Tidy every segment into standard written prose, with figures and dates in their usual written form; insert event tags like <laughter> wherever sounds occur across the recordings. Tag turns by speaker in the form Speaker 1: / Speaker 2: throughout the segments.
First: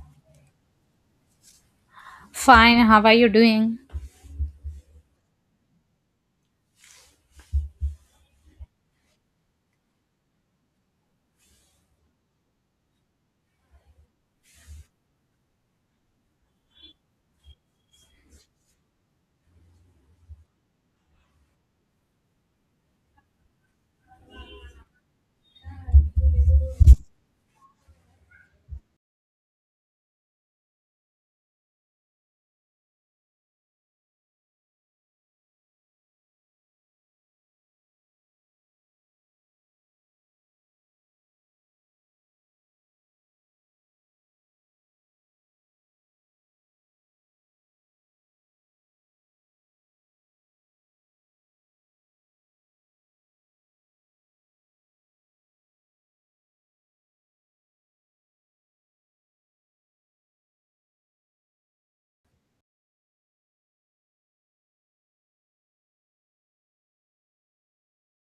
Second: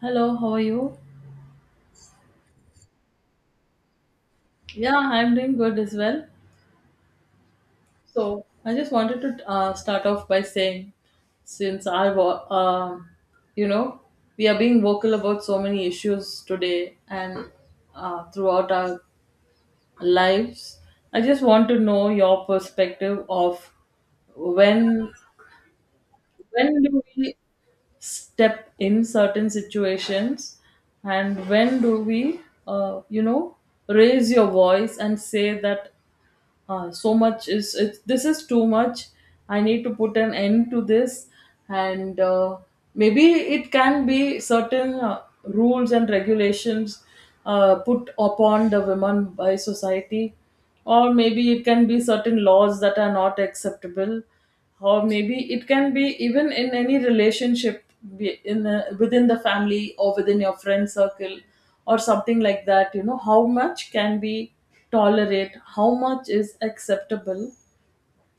Speaker 1: Hello, how are you?
Speaker 2: Fine, how are you doing?
Speaker 1: Yeah, I'm doing good as well. So, I just wanted to start off by saying, since you know, we are being vocal about so many issues today, and throughout our lives, I just want to know your perspective of when when do we step in certain situations, and when do we uh, you know raise your voice and say that so much is it, this is too much. I need to put an end to this. And maybe it can be certain rules and regulations put upon the women by society, or maybe it can be certain laws that are not acceptable, or maybe it can be even in any relationship, in a, within the family or within your friend circle, or something like that. You know, how much can be tolerate, how much is acceptable.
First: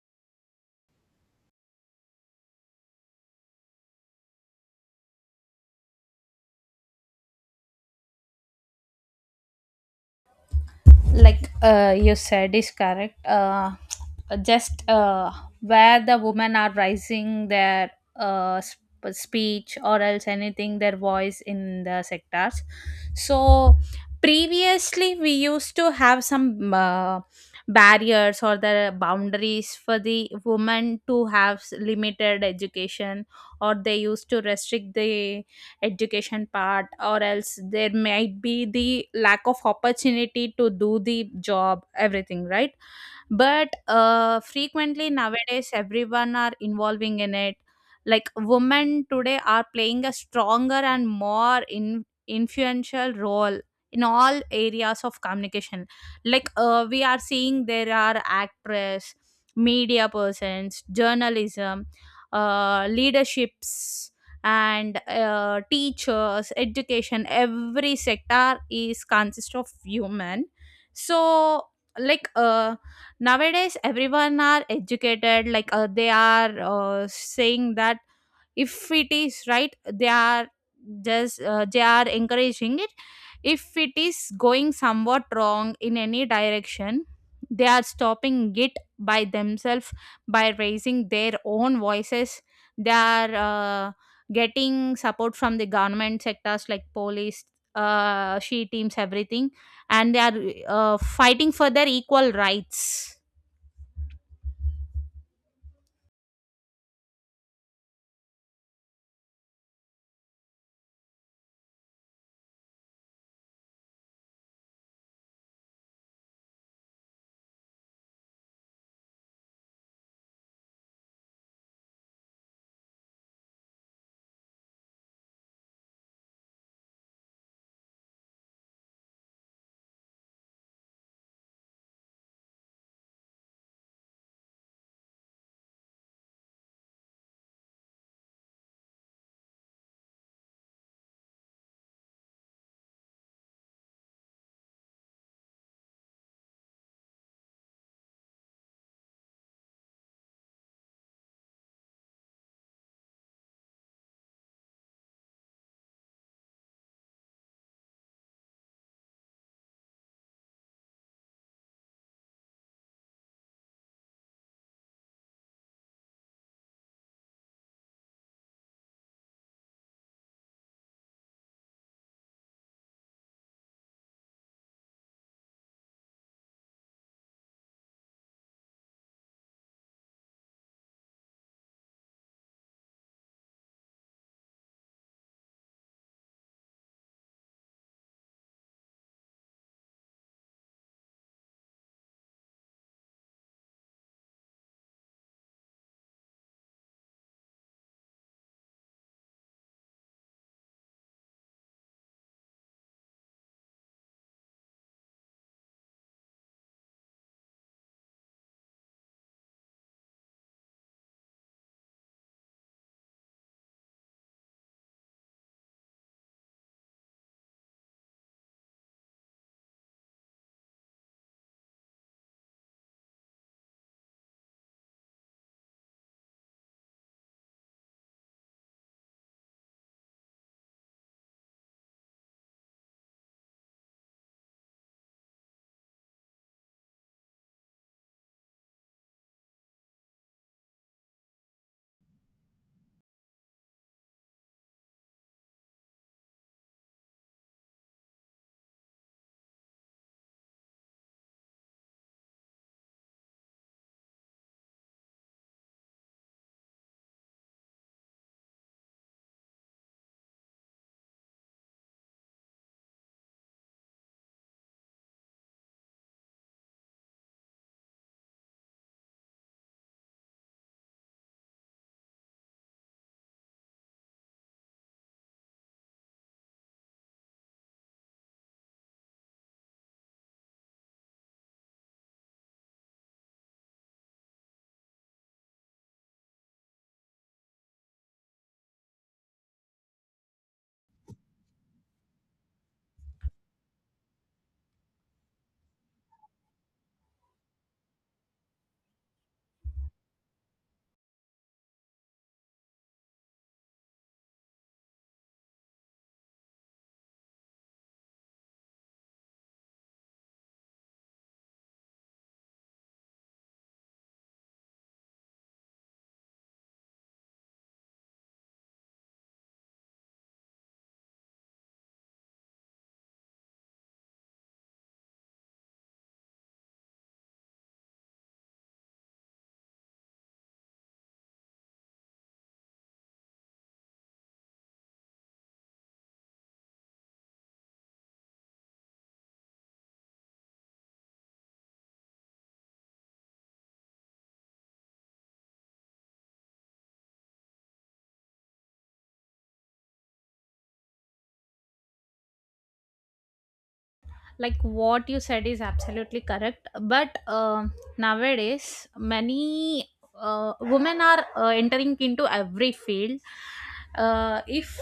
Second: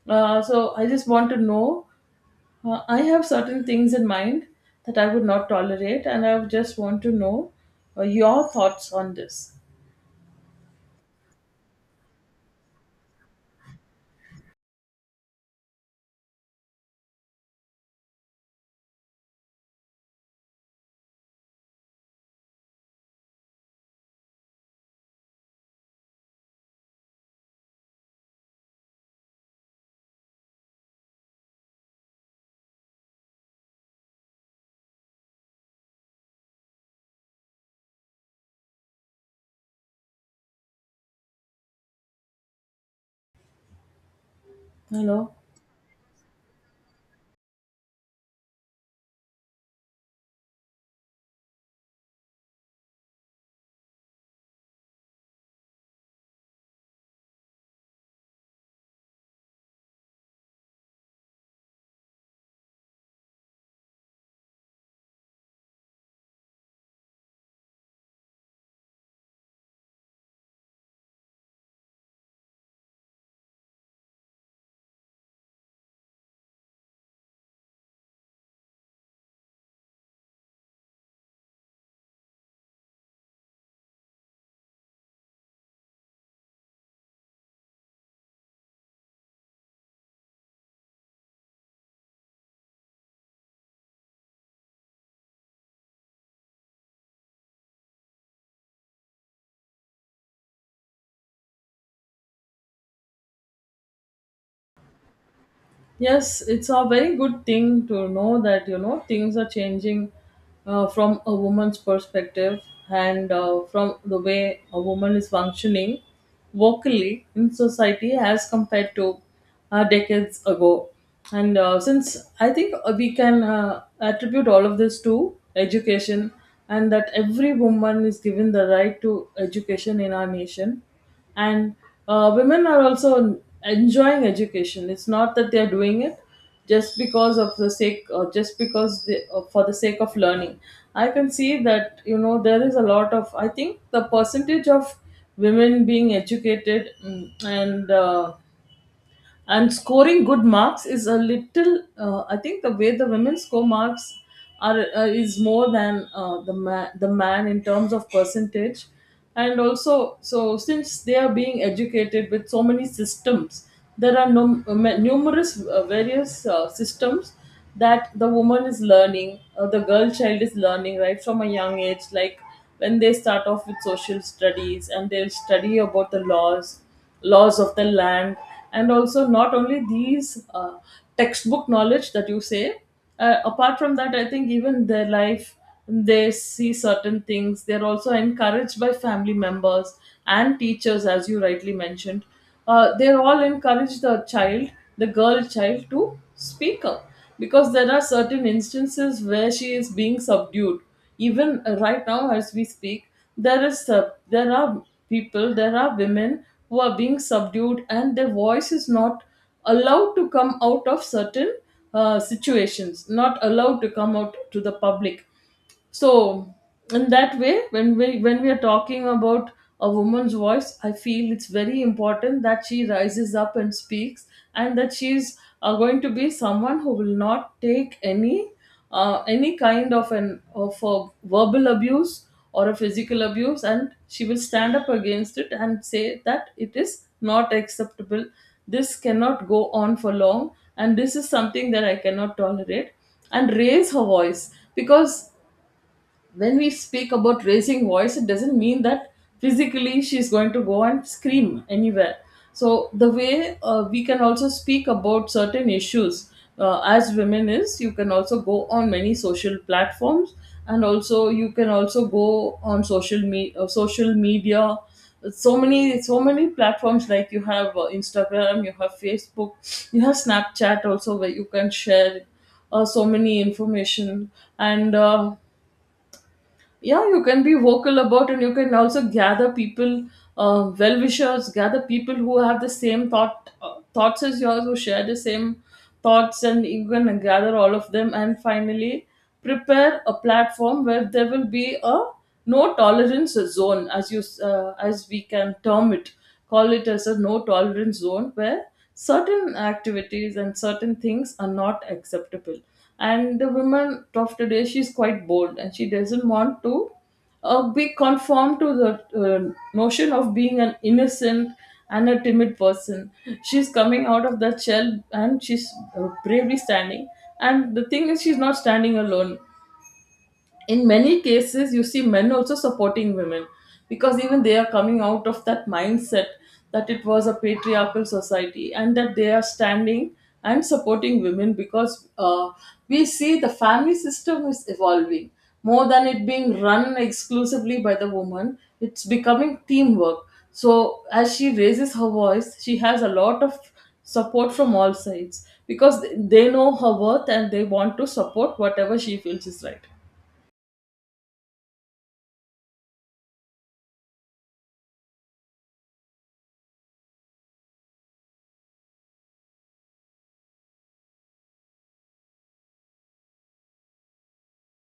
Speaker 1: So I just want to know, I have certain things in mind that I would not tolerate, and I would just want to know your thoughts on this.
Speaker 2: Like you said is correct. Just Where the women are rising their speech or else anything, their voice in the sectors. So previously we used to have some barriers or the boundaries for the women to have s- limited education, or they used to restrict the education part, or else there might be the lack of opportunity to do the job, everything right? But frequently
Speaker 1: Hello.
Speaker 2: nowadays everyone are involving in it, like women today are playing a stronger and more influential role in all areas of communication. Like we are seeing there are actress, media persons, journalism, leaderships, and teachers, education. Every sector is consist of women. So like uh, nowadays everyone are educated. Like they are saying that if it is right, they are just they are encouraging it. If it is going somewhat wrong in any direction, they are stopping it by themselves, by raising their own voices. They are getting support from the government sectors like police, she teams, everything. And they are fighting for their equal rights.
Speaker 1: Yes, it's a very good thing to know that, you know, things are changing, from a woman's perspective, and from the way a woman is functioning vocally in society as compared to decades ago. And since I think we can attribute all of this to education, and that every woman is given the right to education in our nation. And women are also enjoying education. It's not that they're doing it just because of the sake, or just because they, for the sake of learning. I can see that, you know, there is a lot of, I think, the percentage of women being educated, and and scoring good marks is a little, I think the way the women score marks are, is more than the man in terms of percentage. And also, so since they are being educated with so many systems, there are numerous, various, systems that the woman is learning, the girl child is learning, right from a young age, like when they start off with social studies and they'll study about the laws of the land. And also not only these, textbook knowledge that you say, apart from that, I think even their life, they see certain things. They're also encouraged by family members and teachers, as you rightly mentioned. They're all encouraged, the child, the girl child, to speak up, because there are certain instances where she is being subdued. Even right now as we speak, there is there are people, there are women who are being subdued, and their voice is not allowed to come out of certain situations, not allowed to come out to the public. So in that way, when we are talking about a woman's voice, I feel it's very important that she rises up and speaks, and that she's going to be someone who will not take any kind of an of a verbal abuse or a physical abuse, and she will stand up against it and say that it is not acceptable. This cannot go on for long, and this is something that I cannot tolerate, and raise her voice. Because when we speak about raising voice, it doesn't mean that physically she's going to go and scream anywhere. So the way, we can also speak about certain issues as women, is you can also go on many social platforms, and also you can also go on social media. So many, so many platforms, like you have Instagram, you have Facebook, you have Snapchat, also, where you can share so many information. And yeah, you can be vocal about, and you can also gather people, well-wishers, gather people who have the same thoughts as yours, who share the same thoughts. And you can gather all of them, and finally prepare a platform where there will be a no tolerance zone, as as we can term it, call it as a no tolerance zone where certain activities and certain things are not acceptable. And the woman of today, she's quite bold, and she doesn't want to be conformed to the notion of being an innocent and a timid person. She's coming out of that shell, and she's bravely standing. And the thing is, she's not standing alone. In many cases you see men also supporting women, because even they are coming out of that mindset that it was a patriarchal society, and that they are standing and supporting women. Because we see the family system is evolving. More than it being run exclusively by the woman, it's becoming teamwork. So as she raises her voice, she has a lot of support from all sides, because they know her worth, and they want to support whatever she feels is right.
Speaker 2: Like what you said is absolutely correct, but nowadays many women are entering into every field. If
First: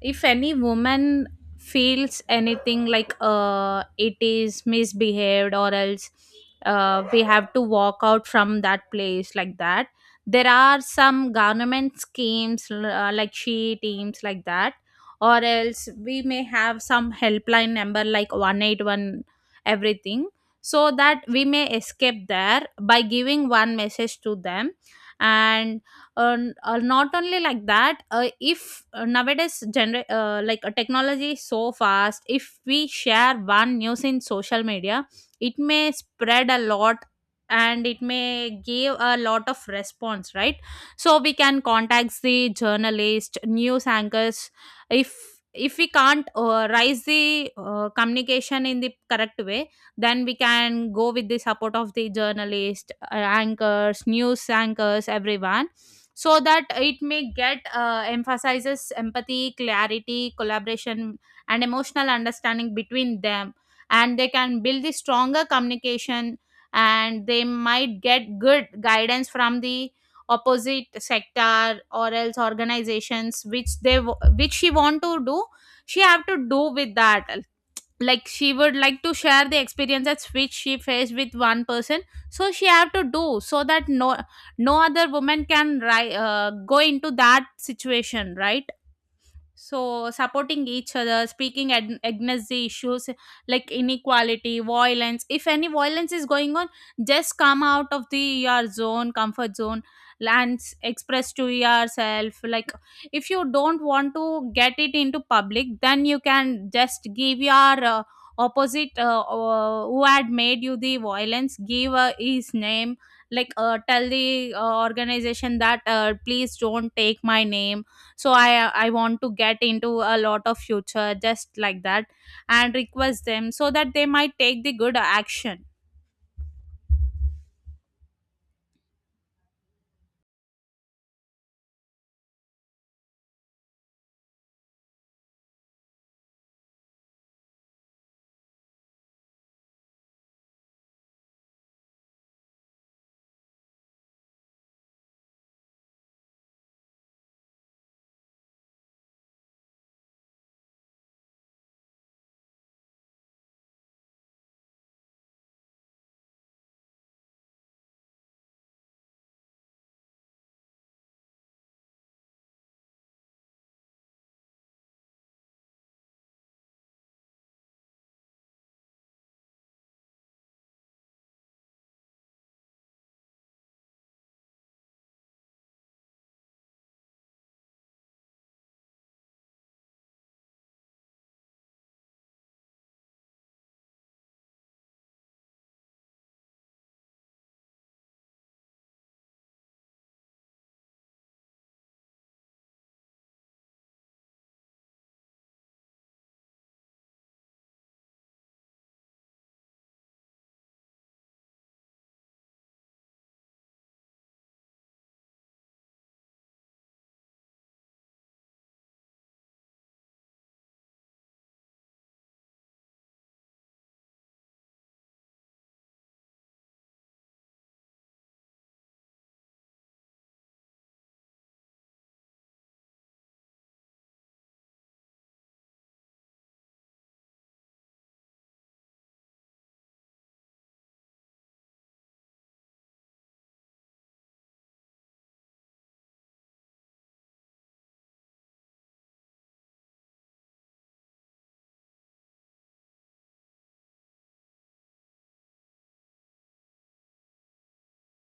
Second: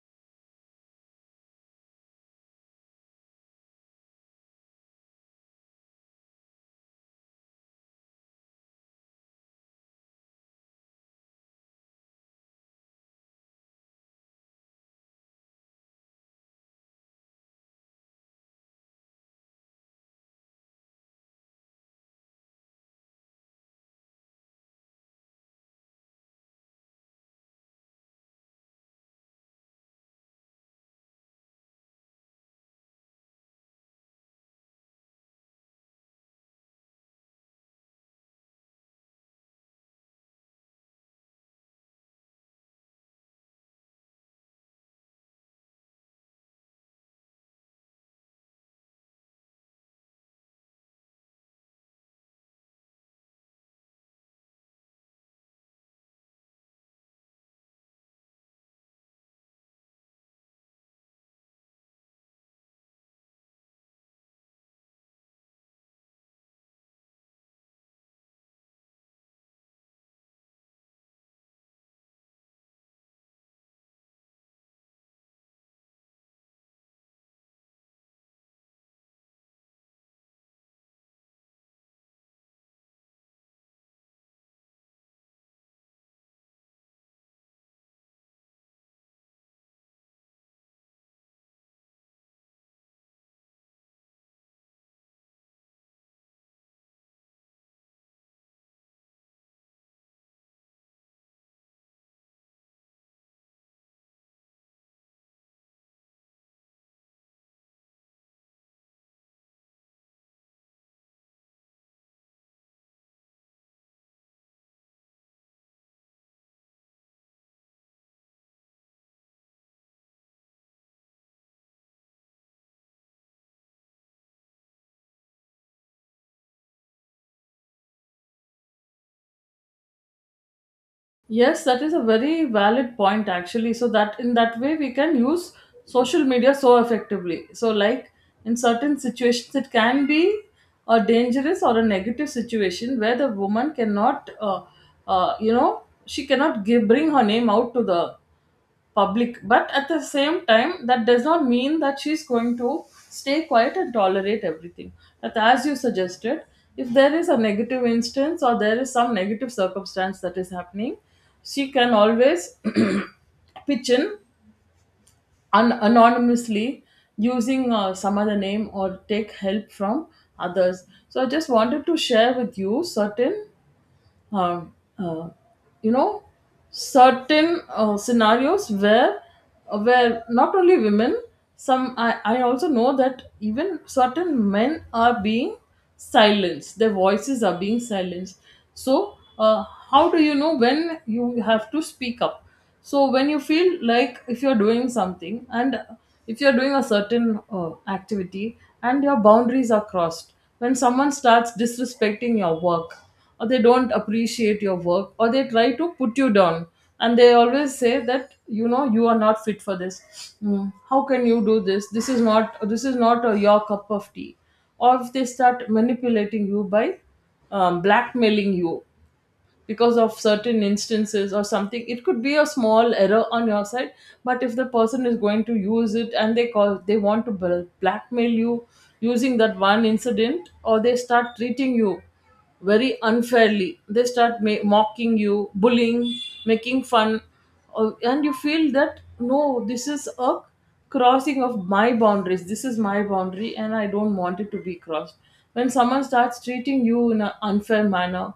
Speaker 2: if any woman feels anything like it is misbehaved, or else we have to walk out from that place, like that. There are some government schemes, like she teams, like that. Or else we may have some helpline number like 181, everything. So that we may escape there by giving one message to them. And not only like that. If Nowadays, like technology is so fast, if we share one news in social media, it may spread a lot and it may give a lot of response, right? So we can contact the journalist, news anchors. If we can't raise the communication in the correct way, then we can go with the support of the journalist, anchors, news anchors, everyone. So that it may get emphasizes, empathy, clarity, collaboration, and emotional understanding between them. And they can build the stronger communication, and they might get good guidance from the opposite sector, or else organizations which they which she want to do, she have to do with that. Like she would like to share the experiences which she faced with one person, so she have to do, so that no no other woman can go into that situation, right? So, supporting each other, speaking against the issues like inequality, violence. If any violence is going on, just come out of the your zone, comfort zone, and express to yourself. Like, if you don't want to get it into public, then you can just give your opposite who had made you the violence, give his name. Like, tell the organization that please don't take my name, so I want to get into a lot of future, just like that, and request them so that they might take the good action.
Speaker 1: Yes, that is a very valid point, actually. So that, in that way we can use social media so effectively. So like, in certain situations it can be a dangerous or a negative situation where the woman cannot, you know, she cannot give, bring her name out to the public. But at the same time, that does not mean that she's going to stay quiet and tolerate everything. But as you suggested, if there is a negative instance or there is some negative circumstance that is happening, she can always <clears throat> pitch in anonymously, using some other name, or take help from others. So I just wanted to share with you certain, uh, uh, you know, certain scenarios where not only women, some, I also know that even certain men are being silenced, their voices are being silenced. So how do you know when you have to speak up? So when you feel like, if you're doing something, and if you're doing a certain activity, and your boundaries are crossed, when someone starts disrespecting your work, or they don't appreciate your work, or they try to put you down, and they always say that, you know, you are not fit for this. Mm, how can you do this? This is not your cup of tea. Or if they start manipulating you by blackmailing you because of certain instances or something, it could be a small error on your side, but if the person is going to use it, and they call, they want to blackmail you using that one incident, or they start treating you very unfairly, they start mocking you, bullying, making fun. Or and you feel that, no, this is a crossing of my boundaries, this is my boundary and I don't want it to be crossed. When someone starts treating you in an unfair manner,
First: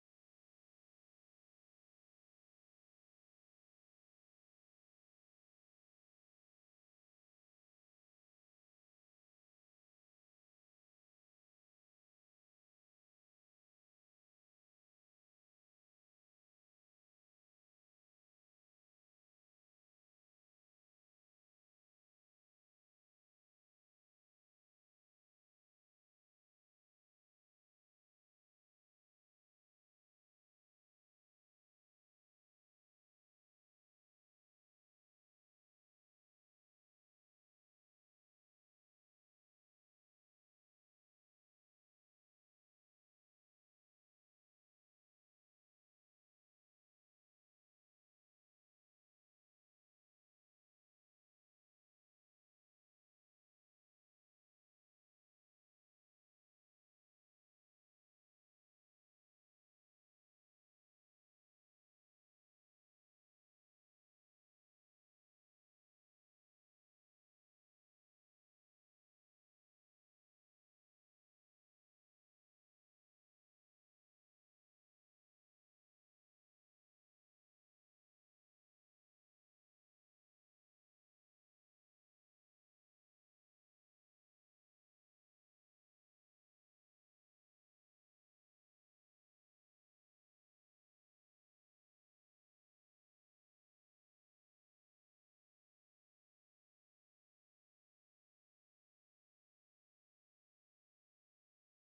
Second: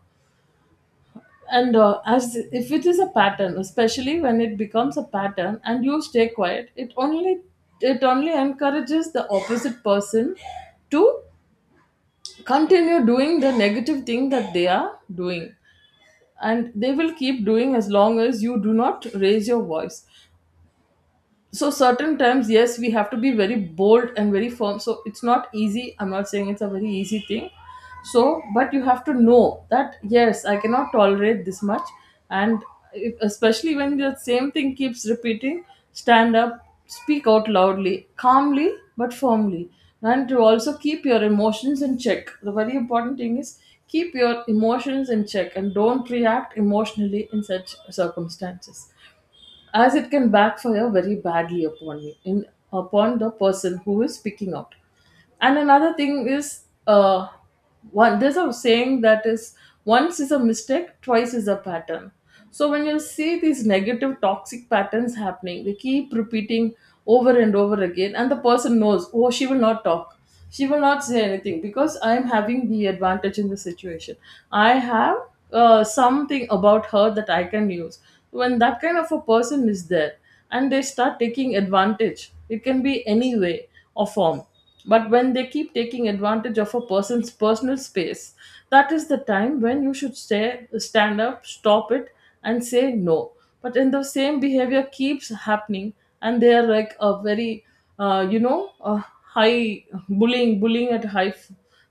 Speaker 1: and as if it is a pattern, especially when it becomes a pattern and you stay quiet, it only encourages the opposite person to continue doing the negative thing that they are doing. And they will keep doing as long as you do not raise your voice. So certain times, yes, we have to be very bold and very firm. So it's not easy, I'm not saying it's a very easy thing. So but you have to know that, yes, I cannot tolerate this much. And if, especially when the same thing keeps repeating, stand up, speak out loudly, calmly, but firmly. And to also keep your emotions in check. The very important thing is, keep your emotions in check and don't react emotionally in such circumstances, as it can backfire very badly upon you, in upon the person who is speaking out. And another thing is, uh one, there's a saying that is, once is a mistake, twice is a pattern. So when you see these negative toxic patterns happening, they keep repeating over and over again, and the person knows, oh, she will not talk, she will not say anything, because I am having the advantage in the situation. I have something about her that I can use. When that kind of a person is there, and they start taking advantage, it can be any way or form, but when they keep taking advantage of a person's personal space, that is the time when you should stay, stand up, stop it, and say no. But in the same behavior keeps happening, and they are like a very, uh, you know uh, high, bullying at high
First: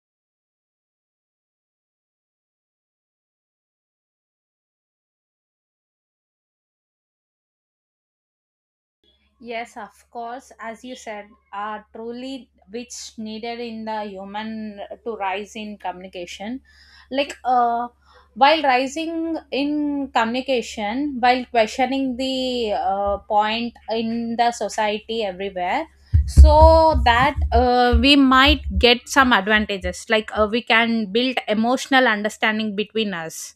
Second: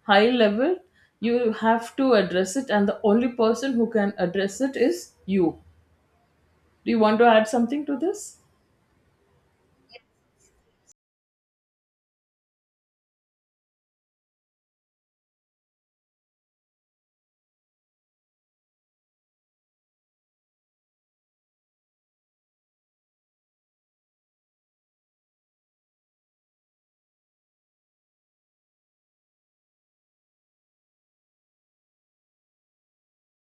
Speaker 1: high level. You have to address it, and the only person who can address it is you. Do you want to add something to this?
Speaker 2: Yes, of course. As you said, are truly which needed in the human to rise in communication. Like, while rising in communication, while questioning the point in the society everywhere, so that we might get some advantages. Like, we can build emotional understanding between us.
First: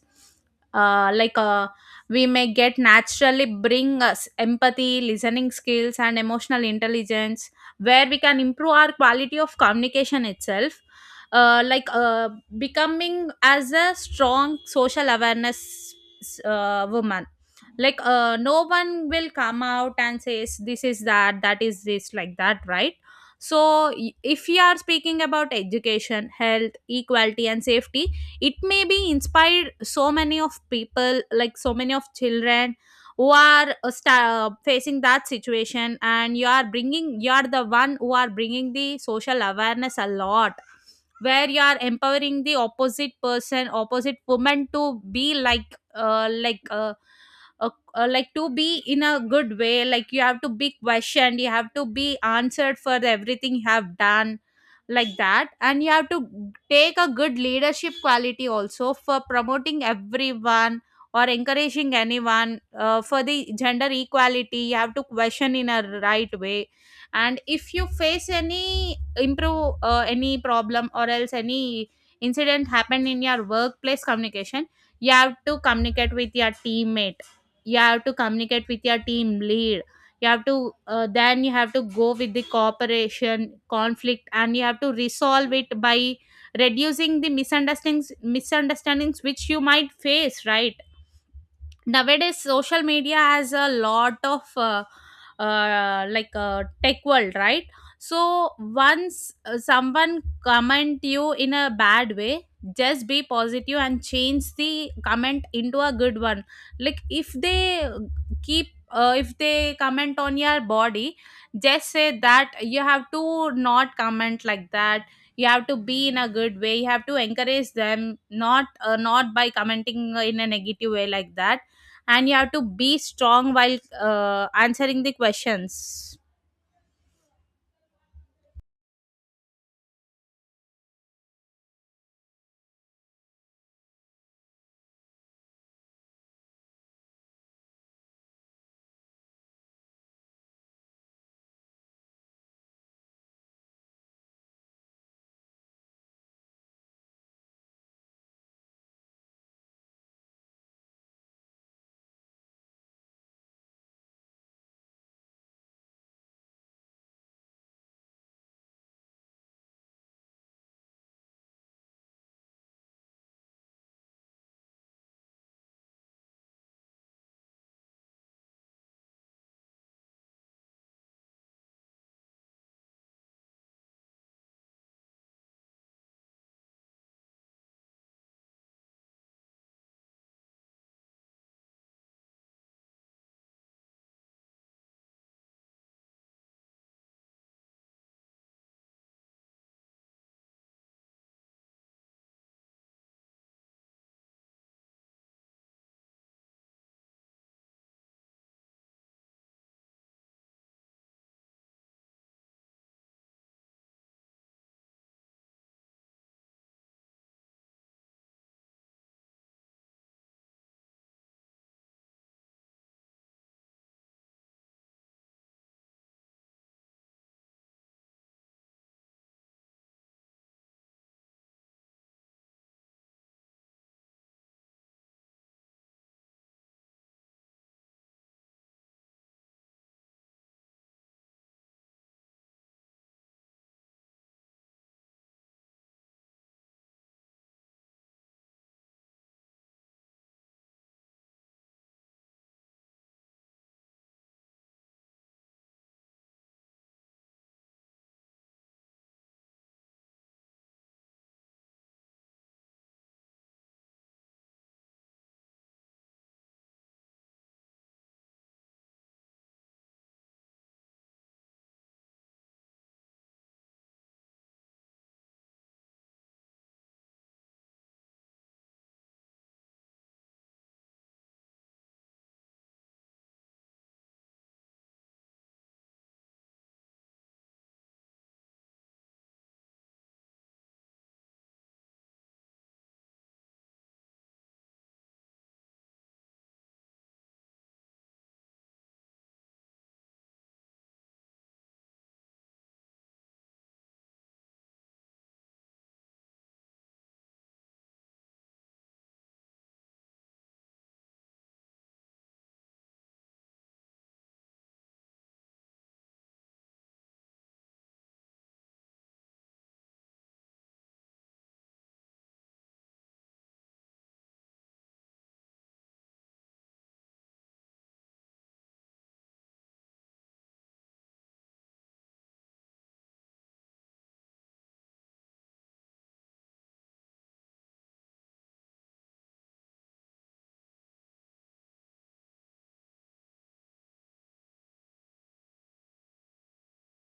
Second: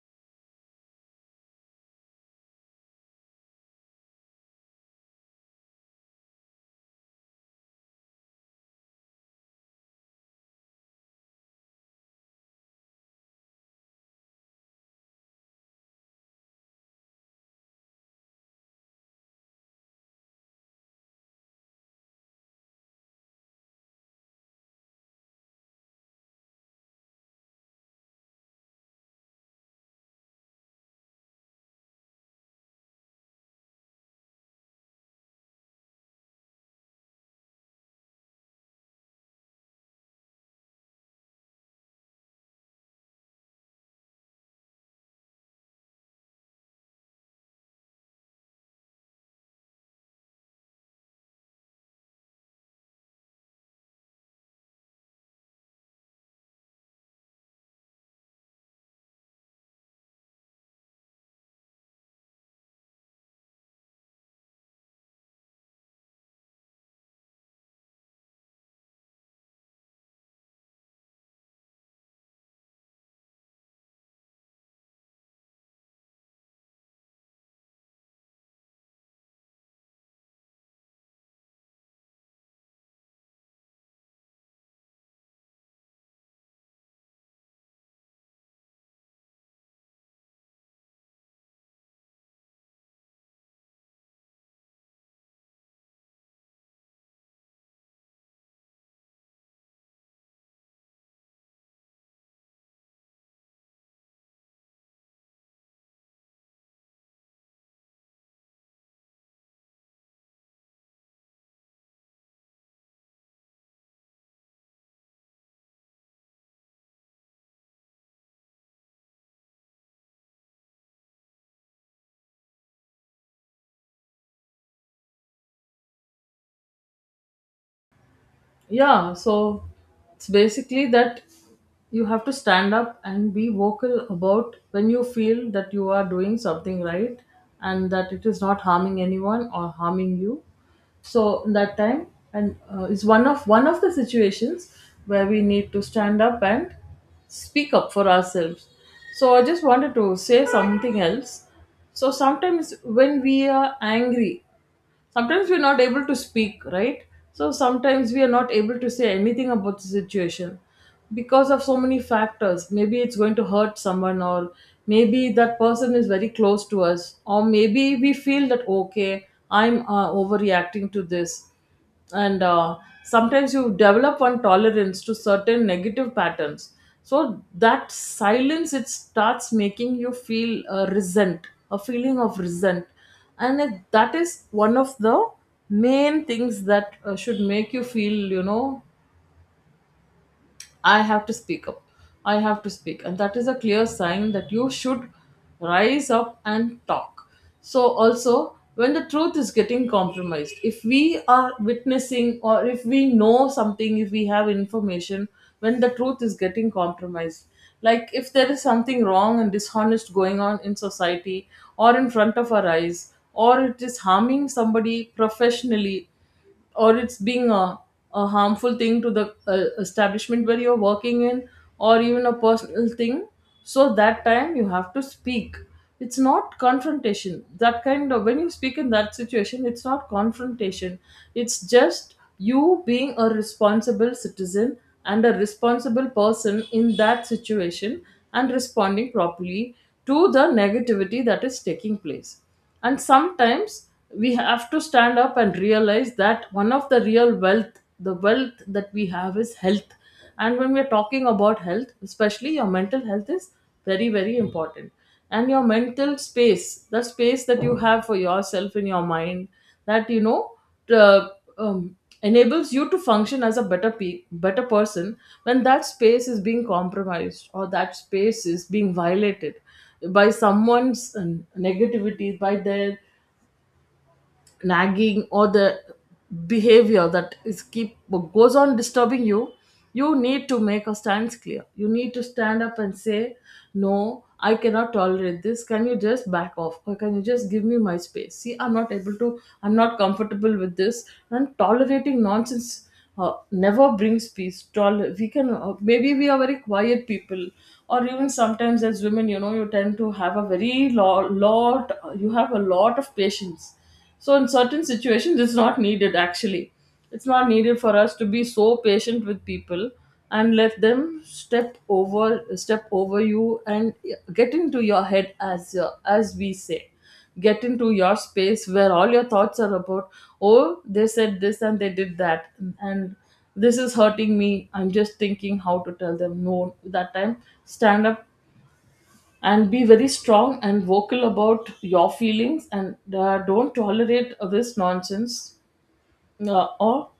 Speaker 2: Uh, like, uh, we may get naturally bring us empathy, listening skills, and emotional intelligence, where we can improve our quality of communication itself. Uh, like uh, Becoming as a strong social awareness woman. Like no one will come out and says this is that, that is this, like that, right? So if we are speaking about education, health, equality, and safety, it may be inspired so many of people, like so many of children who are facing that situation. And you are bringing, you are the one who are bringing the social awareness a lot, where you are empowering the opposite person, opposite woman, to be like to be in a good way. Like you have to be questioned, you have to be answered for everything you have done, like that. And you have to take a good leadership quality also for promoting everyone or encouraging anyone for the gender equality. You have to question in a right way. And if you face any improve any problem or else any incident happened in your workplace communication, you have to communicate with your teammate, you have to communicate with your team lead, you have to then you have to go with the cooperation, conflict, and you have to resolve it by reducing the misunderstandings which you might face, right? Nowadays social media has a lot of tech world, right? So once someone comment you in a bad way, just be positive and change the comment into a good one. Like if they keep if they comment on your body, just say that you have to not comment like that. You have to be in a good way, you have to encourage them, not by commenting in a negative way, like that. And you have to be strong while answering the questions.
Speaker 1: Yeah, so it's basically that you have to stand up and be vocal about, when you feel that you are doing something right, and that it is not harming anyone or harming you. So in that time, and is one of the situations where we need to stand up and speak up for ourselves. So I just wanted to say something else. So sometimes when we are angry, sometimes we're not able to speak right, so sometimes we are not able to say anything about the situation because of so many factors. Maybe it's going to hurt someone, or maybe that person is very close to us, or maybe we feel that okay, I'm overreacting to this. And sometimes you develop one tolerance to certain negative patterns, so that silence, it starts making you feel resent, a feeling of resent. That is one of the main things that should make you feel, you know, I have to speak up. I have to speak. And that is a clear sign that you should rise up and talk. So, also, when the truth is getting compromised, if we are witnessing or if we know something, if we have information, when the truth is getting compromised, like if there is something wrong and dishonest going on in society or in front of our eyes, or it is harming somebody professionally, or it's being a harmful thing to the establishment where you're working in, or even a personal thing. So that time you have to speak. It's not confrontation. That kind of, when you speak in that situation, it's not confrontation, it's just you being a responsible citizen and a responsible person in that situation and responding properly to the negativity that is taking place. And sometimes we have to stand up and realize that one of the real wealth, the wealth that we have, is health. And when we're talking about health, especially your mental health is very, very important. And your mental space, the space that you have for yourself in your mind, that uh, um, enables you to function as a better person. When that space is being compromised or that space is being violated by someone's negativity, by their nagging or the behavior that is keep goes on disturbing you, you need to make a stance clear. You need to stand up and say, no, I cannot tolerate this. Can you just back off, or can you just give me my space? See, I'm not able to, I'm not comfortable with this. And tolerating nonsense never brings peace. We can, maybe we are very quiet people, or even sometimes as women, you know, you tend to have a very lot, you have a lot of patience. So in certain situations, it's not needed actually. It's not needed for us to be so patient with people and let them step over you and get into your head, as we say, get into your space where all your thoughts are about, oh, they said this and they did that, and this is hurting me, I'm just thinking how to tell them. No, that time, stand up and be very strong and vocal about your feelings, and don't tolerate this nonsense or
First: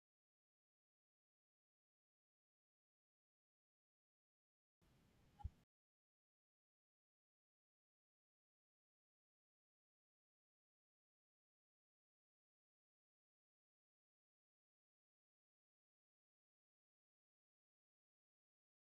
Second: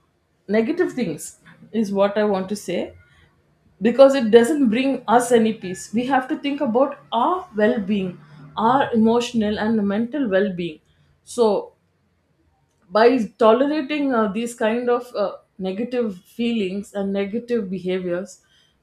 Speaker 1: negative things, is what I want to say. Because it doesn't bring us any peace. We have to think about our well-being, our emotional and mental well-being. So by tolerating these kind of negative feelings and negative behaviors,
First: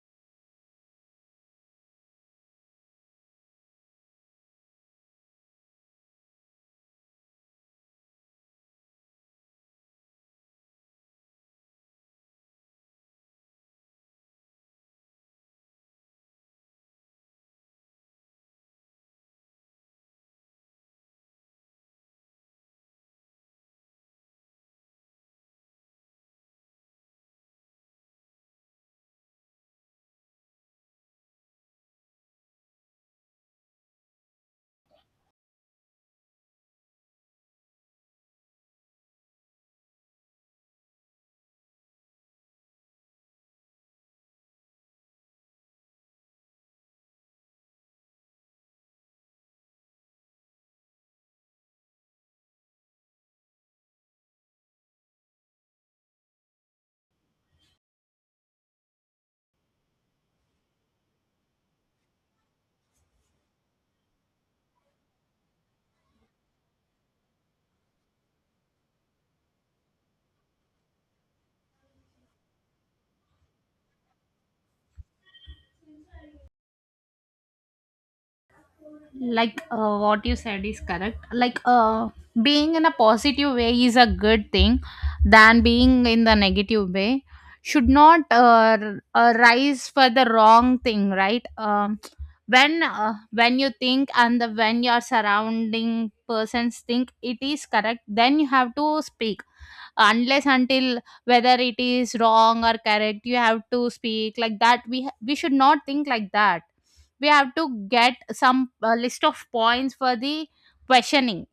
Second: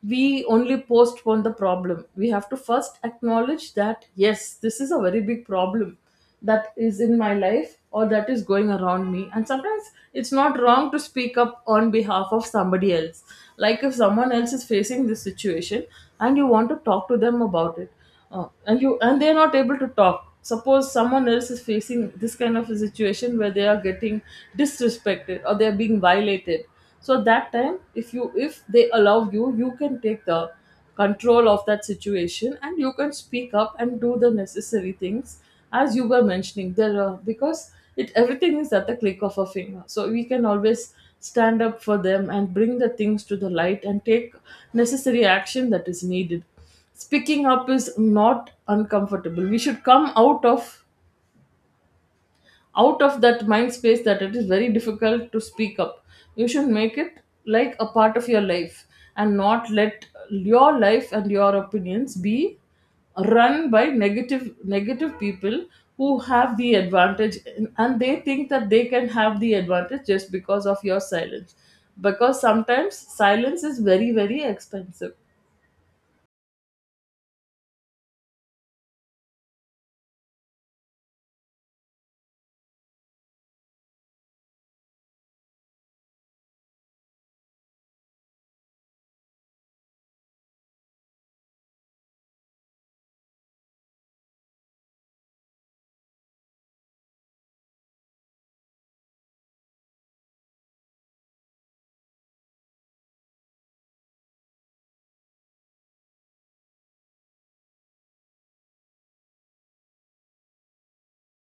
Speaker 1: we only postpone the problem. We have to first acknowledge that yes, this is a very big problem that is in my life or that is going around me. And sometimes it's not wrong to speak up on behalf of somebody else. Like if someone else is facing this situation and you want to talk to them about it, and you, and they're not able to talk. Suppose someone else is facing this kind of a situation where they are getting disrespected or they're being violated. So that time, if you, if they allow you, you can take the control of that situation and you can speak up and do the necessary things, as you were mentioning. There are, because it, everything is at the click of a finger, so we can always stand up for them and bring the things to the light and take necessary action that is needed. Speaking up is not uncomfortable. We should come out of, out of that mind space that it is very difficult to speak up. You should make it like a part of your life and not let your life and your opinions be run by negative people who have the advantage, and they think that they can have the advantage just because of your silence. Because sometimes silence is very, very expensive.
Speaker 2: Like what you said is correct. Like being in a positive way is a good thing than being in the negative way. Should not rise for the wrong thing, right? When you think, and the, when your surrounding persons think it is correct, then you have to speak. Unless until whether it is wrong or correct you have to speak, like that we we should not think like that. We have to get some list of points for the questioning,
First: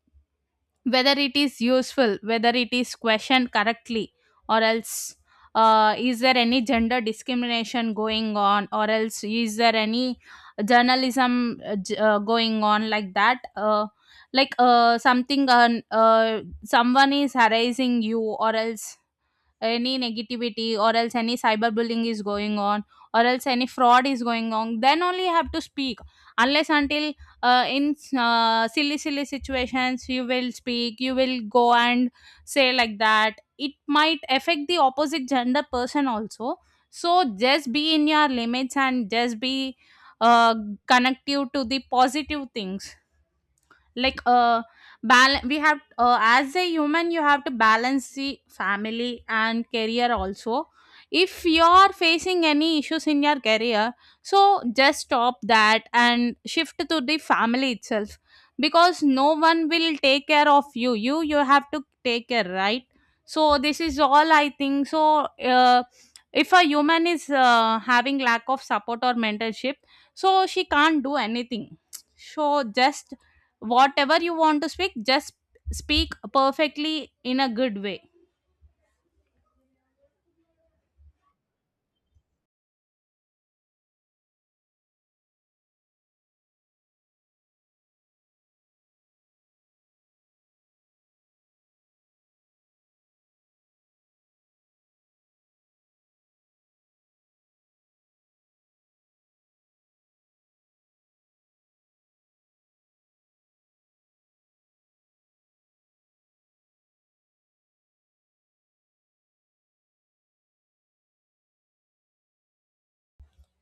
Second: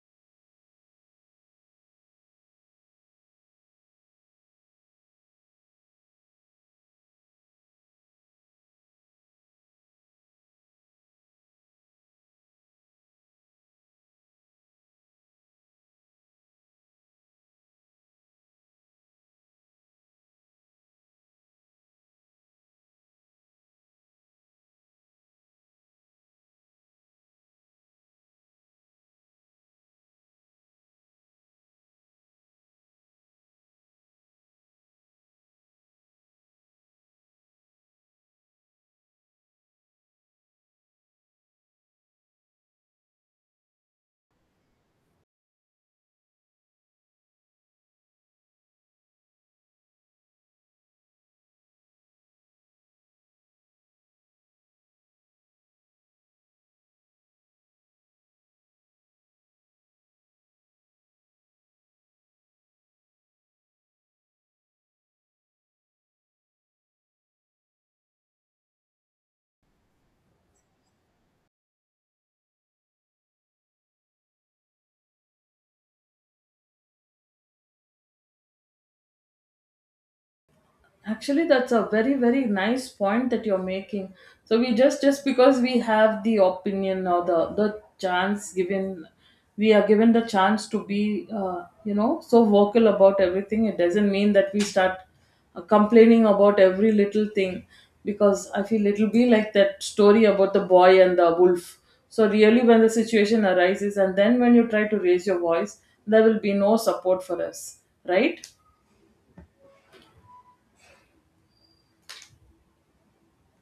Speaker 2: whether it is useful, whether it is questioned correctly, or else is there any gender discrimination going on, or else is there any journalism going on, like that. Something on someone is harassing you, or else any negativity, or else any cyberbullying is going on, or else any fraud is going on, then only you have to speak. Unless until in silly situations you will speak, you will go and say like that, it might affect the opposite gender person also. So just be in your limits and just be uh, connective to the positive things. like uh we have as a human you have to balance the family and career also. If you're facing any issues in your career, so just stop that and shift to the family itself, because no one will take care of you, you you have to take care, right? So this is all I think. So if a human is having lack of support or mentorship, so she can't do anything. So just whatever you want to speak, just speak perfectly in a good way.
Speaker 1: Actually, that's a very, very nice point that you're making. So we just because we have the opinion or the chance given, we are given the chance to be, you know, so vocal about everything. It doesn't mean that we start complaining about every little thing, because I feel it'll be like that story about the boy and the wolf. So really, when the situation arises, and then when you try to raise your voice, there will be no support for us, right?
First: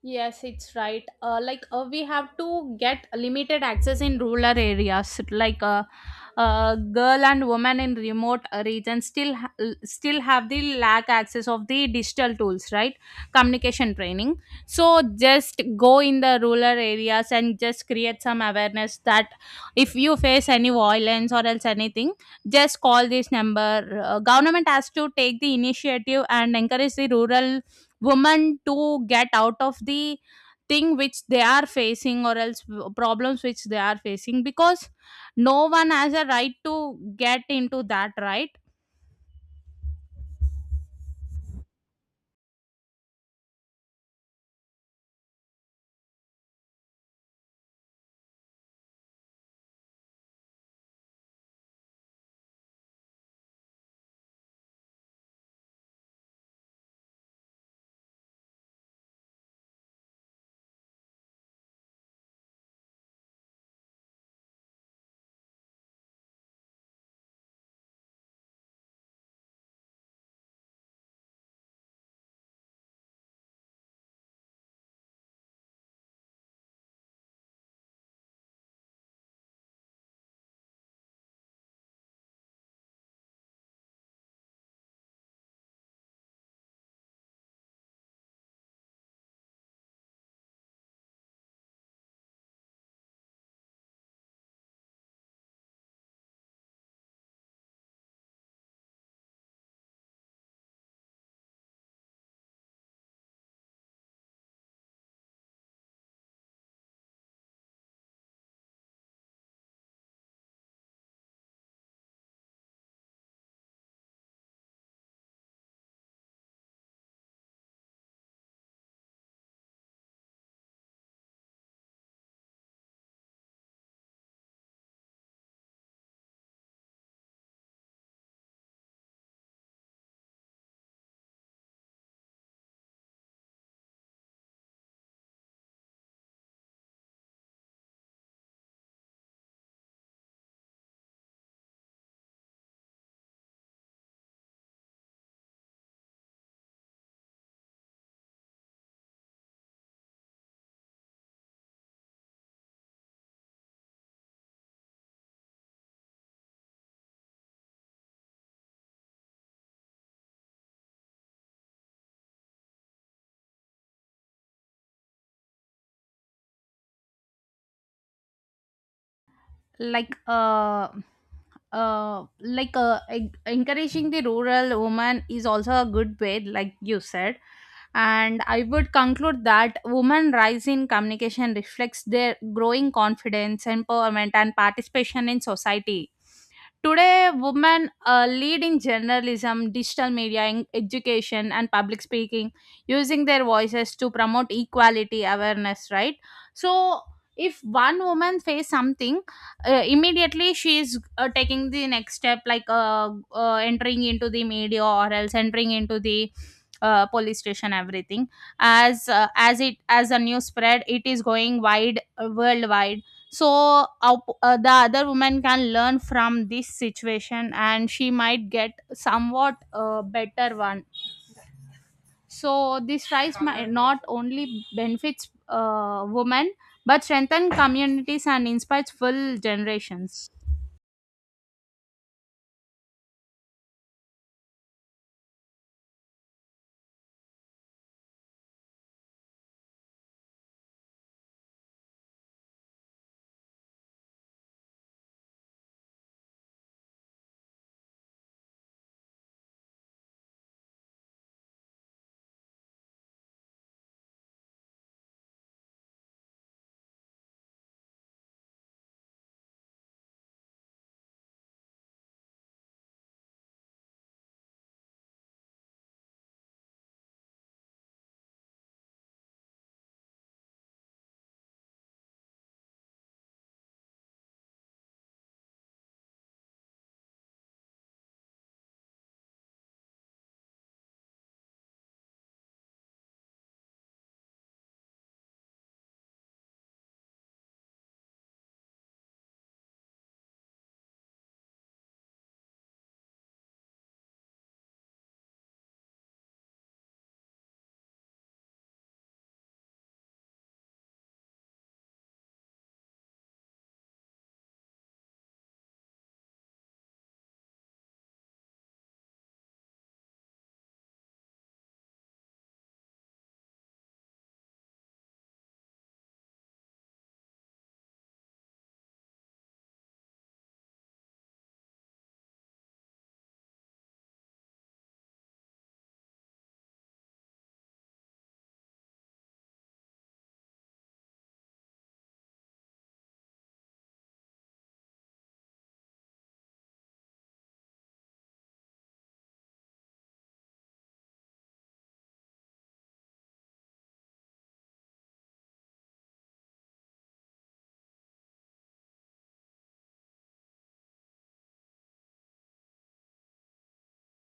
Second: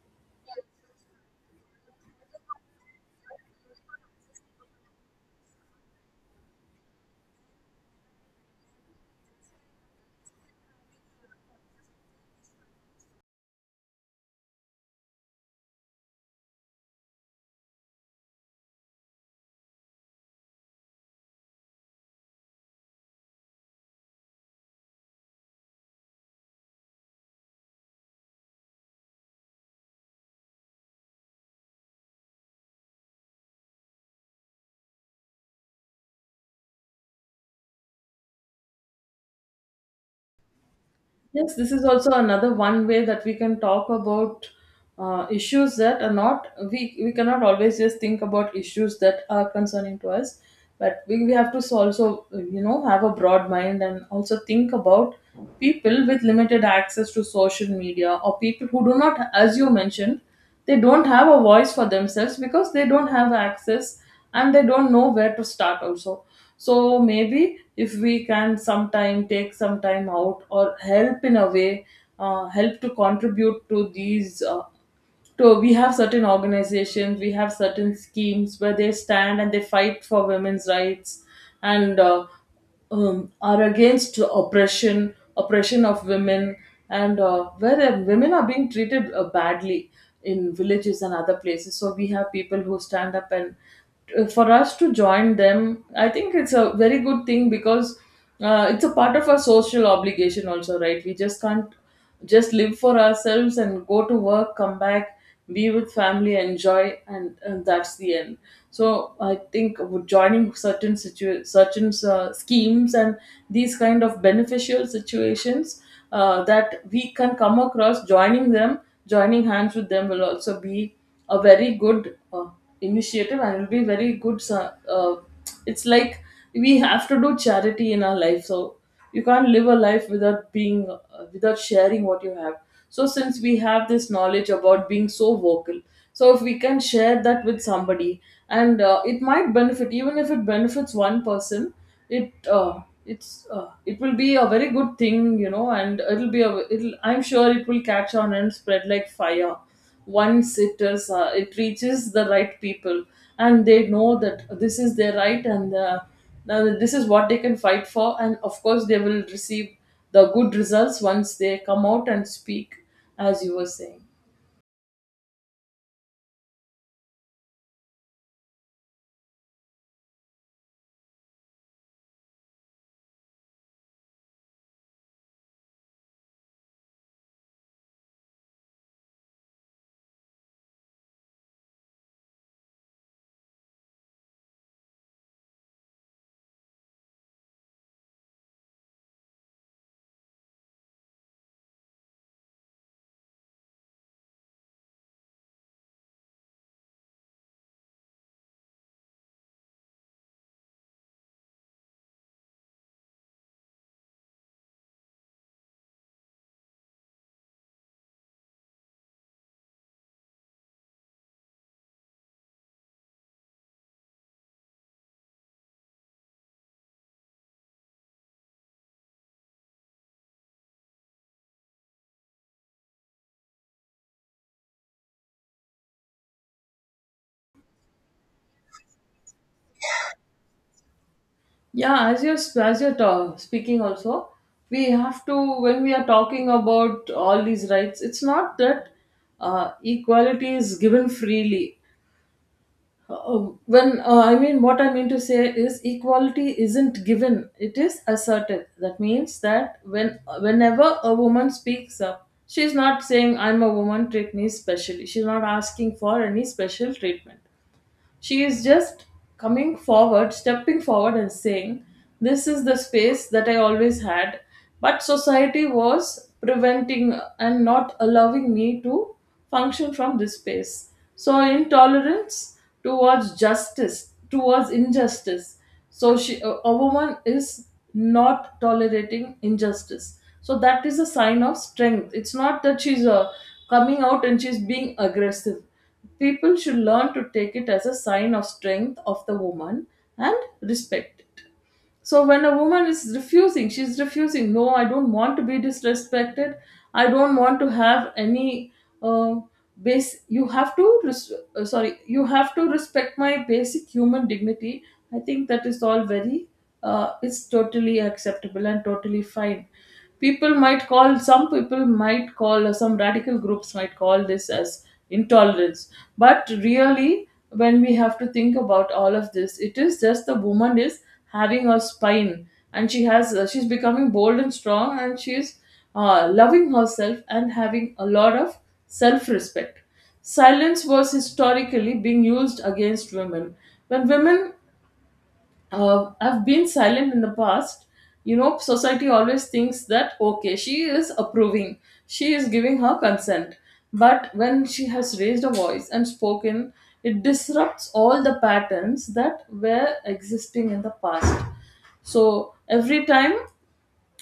Speaker 2: Yes, it's right. We have to get limited access in rural areas. Like a girl and woman in remote regions still still have the lack access of the digital tools, right? Communication training. So just go in the rural areas and just create some awareness that if you face any violence or else anything, just call this number. Government has to take the initiative and encourage the rural women to get out of the thing which they are facing, or else problems which they are facing, because no one has a right to get into that, right?
Speaker 1: Yes, this is also another one way that we can talk about issues that are not, we, we cannot always just think about issues that are concerning to us, but we have to also, you know, have a broad mind and also think about people with limited access to social media, or people who do not, as you mentioned, they don't have a voice for themselves because they don't have access, and they don't know where to start also. So maybe if we can sometime take some time out or help in a way, help to contribute to these so we have certain organizations, we have certain schemes where they stand and they fight for women's rights, and are against oppression of women, and where the women are being treated badly in villages and other places. So we have people who stand up, and for us to join them, I think it's a very good thing, because it's a part of our social obligation also, right? We just can't just live for ourselves and go to work, come back, be with family, enjoy, and that's the end. So I think with joining certain schemes and these kind of beneficial situations that we can come across, joining them, joining hands with them will also be a very good initiative and will be very good. So it's like we have to do charity in our life, so you can't live a life without being without sharing what you have. So, since we have this knowledge about being so vocal, so if we can share that with somebody, and it might benefit, even if it benefits one person, it uh, it will be a very good thing, you know, and it'll be a it'll I'm sure it will catch on and spread like fire once it is it reaches the right people, and they know that this is their right, and now this is what they can fight for, and of course they will receive the good results once they come out and speak, as you were saying.
Speaker 2: like uh Encouraging the rural woman is also a good way, like you said. And I would conclude that women rise in communication reflects their growing confidence, empowerment, and participation in society. Today women lead in journalism, digital media, in education, and public speaking, using their voices to promote equality, awareness, right? So if one woman face something, immediately she is taking the next step, like entering into the media, or else entering into the police station, everything. As as it as a news spread, it is going wide, worldwide. So the other woman can learn from this situation, and she might get somewhat better one. So this rise might not only benefits women, but strengthen communities and inspires full generations.
Speaker 1: Yeah, as you're speaking also, we have to, when we are talking about all these rights, it's not that equality is given freely. When I mean, what I mean to say is equality isn't given; it is asserted. That means that when, whenever a woman speaks up, she's not saying, "I'm a woman, treat me specially." She's not asking for any special treatment. She is just coming forward, stepping forward, and saying, this is the space that I always had, but society was preventing and not allowing me to function from this space. So, intolerance towards justice, towards injustice. So, a woman is not tolerating injustice. So, that is a sign of strength. It's not that she's a coming out and she's being aggressive. People should learn to take it as a sign of strength of the woman and respect it. So when a woman is refusing, she's refusing. No, I don't want to be disrespected. I don't want to have any uh, base. You have to sorry. You have to respect my basic human dignity. I think that is all very. It's totally acceptable and totally fine. People might call, some people might call, some radical groups might call this as intolerance, but really, when we have to think about all of this, it is just the woman is having a spine, and she has she's becoming bold and strong, and she's loving herself and having a lot of self-respect. Silence was historically being used against women. When women I've been silent in the past. You know, society always thinks that okay, she is approving, she is giving her consent. But when she has raised a voice and spoken, it disrupts all the patterns that were existing in the past. So every time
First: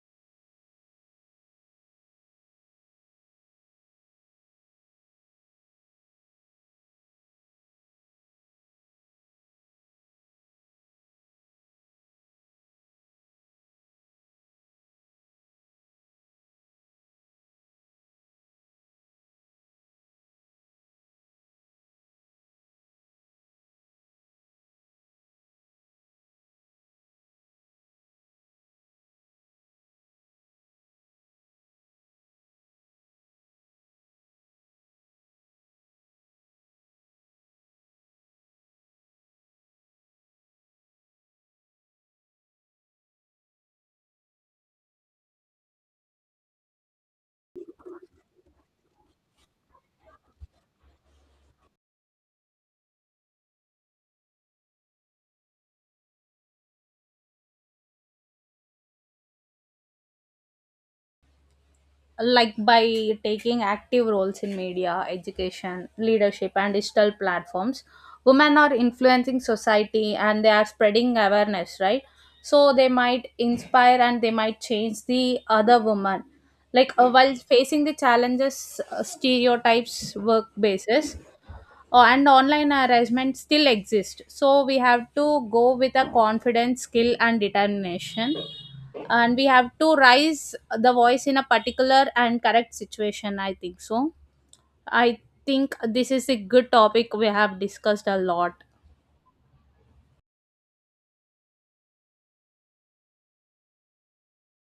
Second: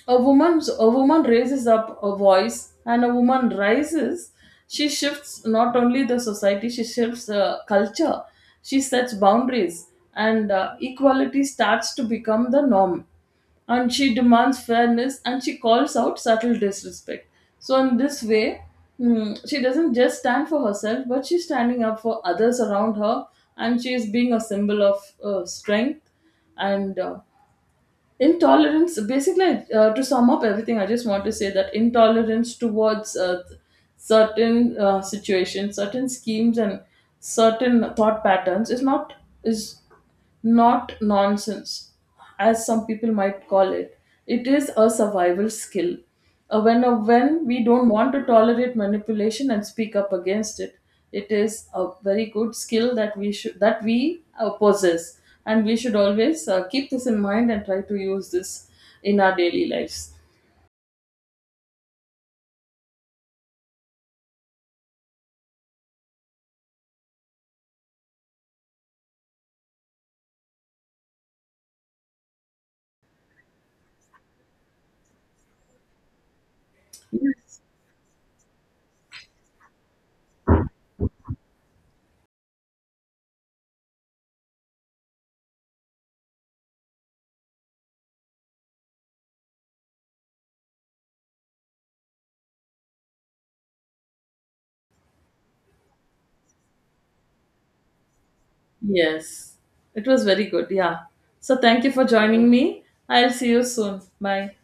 Speaker 1: a woman raises up a voice, and a woman rises. She shifts not only the society, she shifts the culture. She sets boundaries, and equality starts to become the norm. And she demands fairness, and she calls out subtle disrespect. So in this way, she doesn't just stand for herself, but she's standing up for others around her, and she is being a symbol of strength and intolerance. Basically, to sum up everything, I just want to say that intolerance towards certain situations, certain schemes, and certain thought patterns is is not nonsense, as some people might call it. It is a survival skill. When we don't want to tolerate manipulation and speak up against it, it is a very good skill that we possess, and we should always keep this in mind and try to use this in our daily lives.
Speaker 2: Like by taking active roles in media, education, leadership, and digital platforms, women are influencing society and they are spreading awareness, right? So they might inspire and they might change the other woman. Like while facing the challenges, stereotypes, work basis, and online harassment still exist. So we have to go with a confidence, skill, and determination, and we have to raise the voice in a particular and correct situation, I think so. I think this is a good topic, we have discussed a lot.
Speaker 1: Yes, it was very good. Yeah. So thank you for joining me. I'll see you soon. Bye.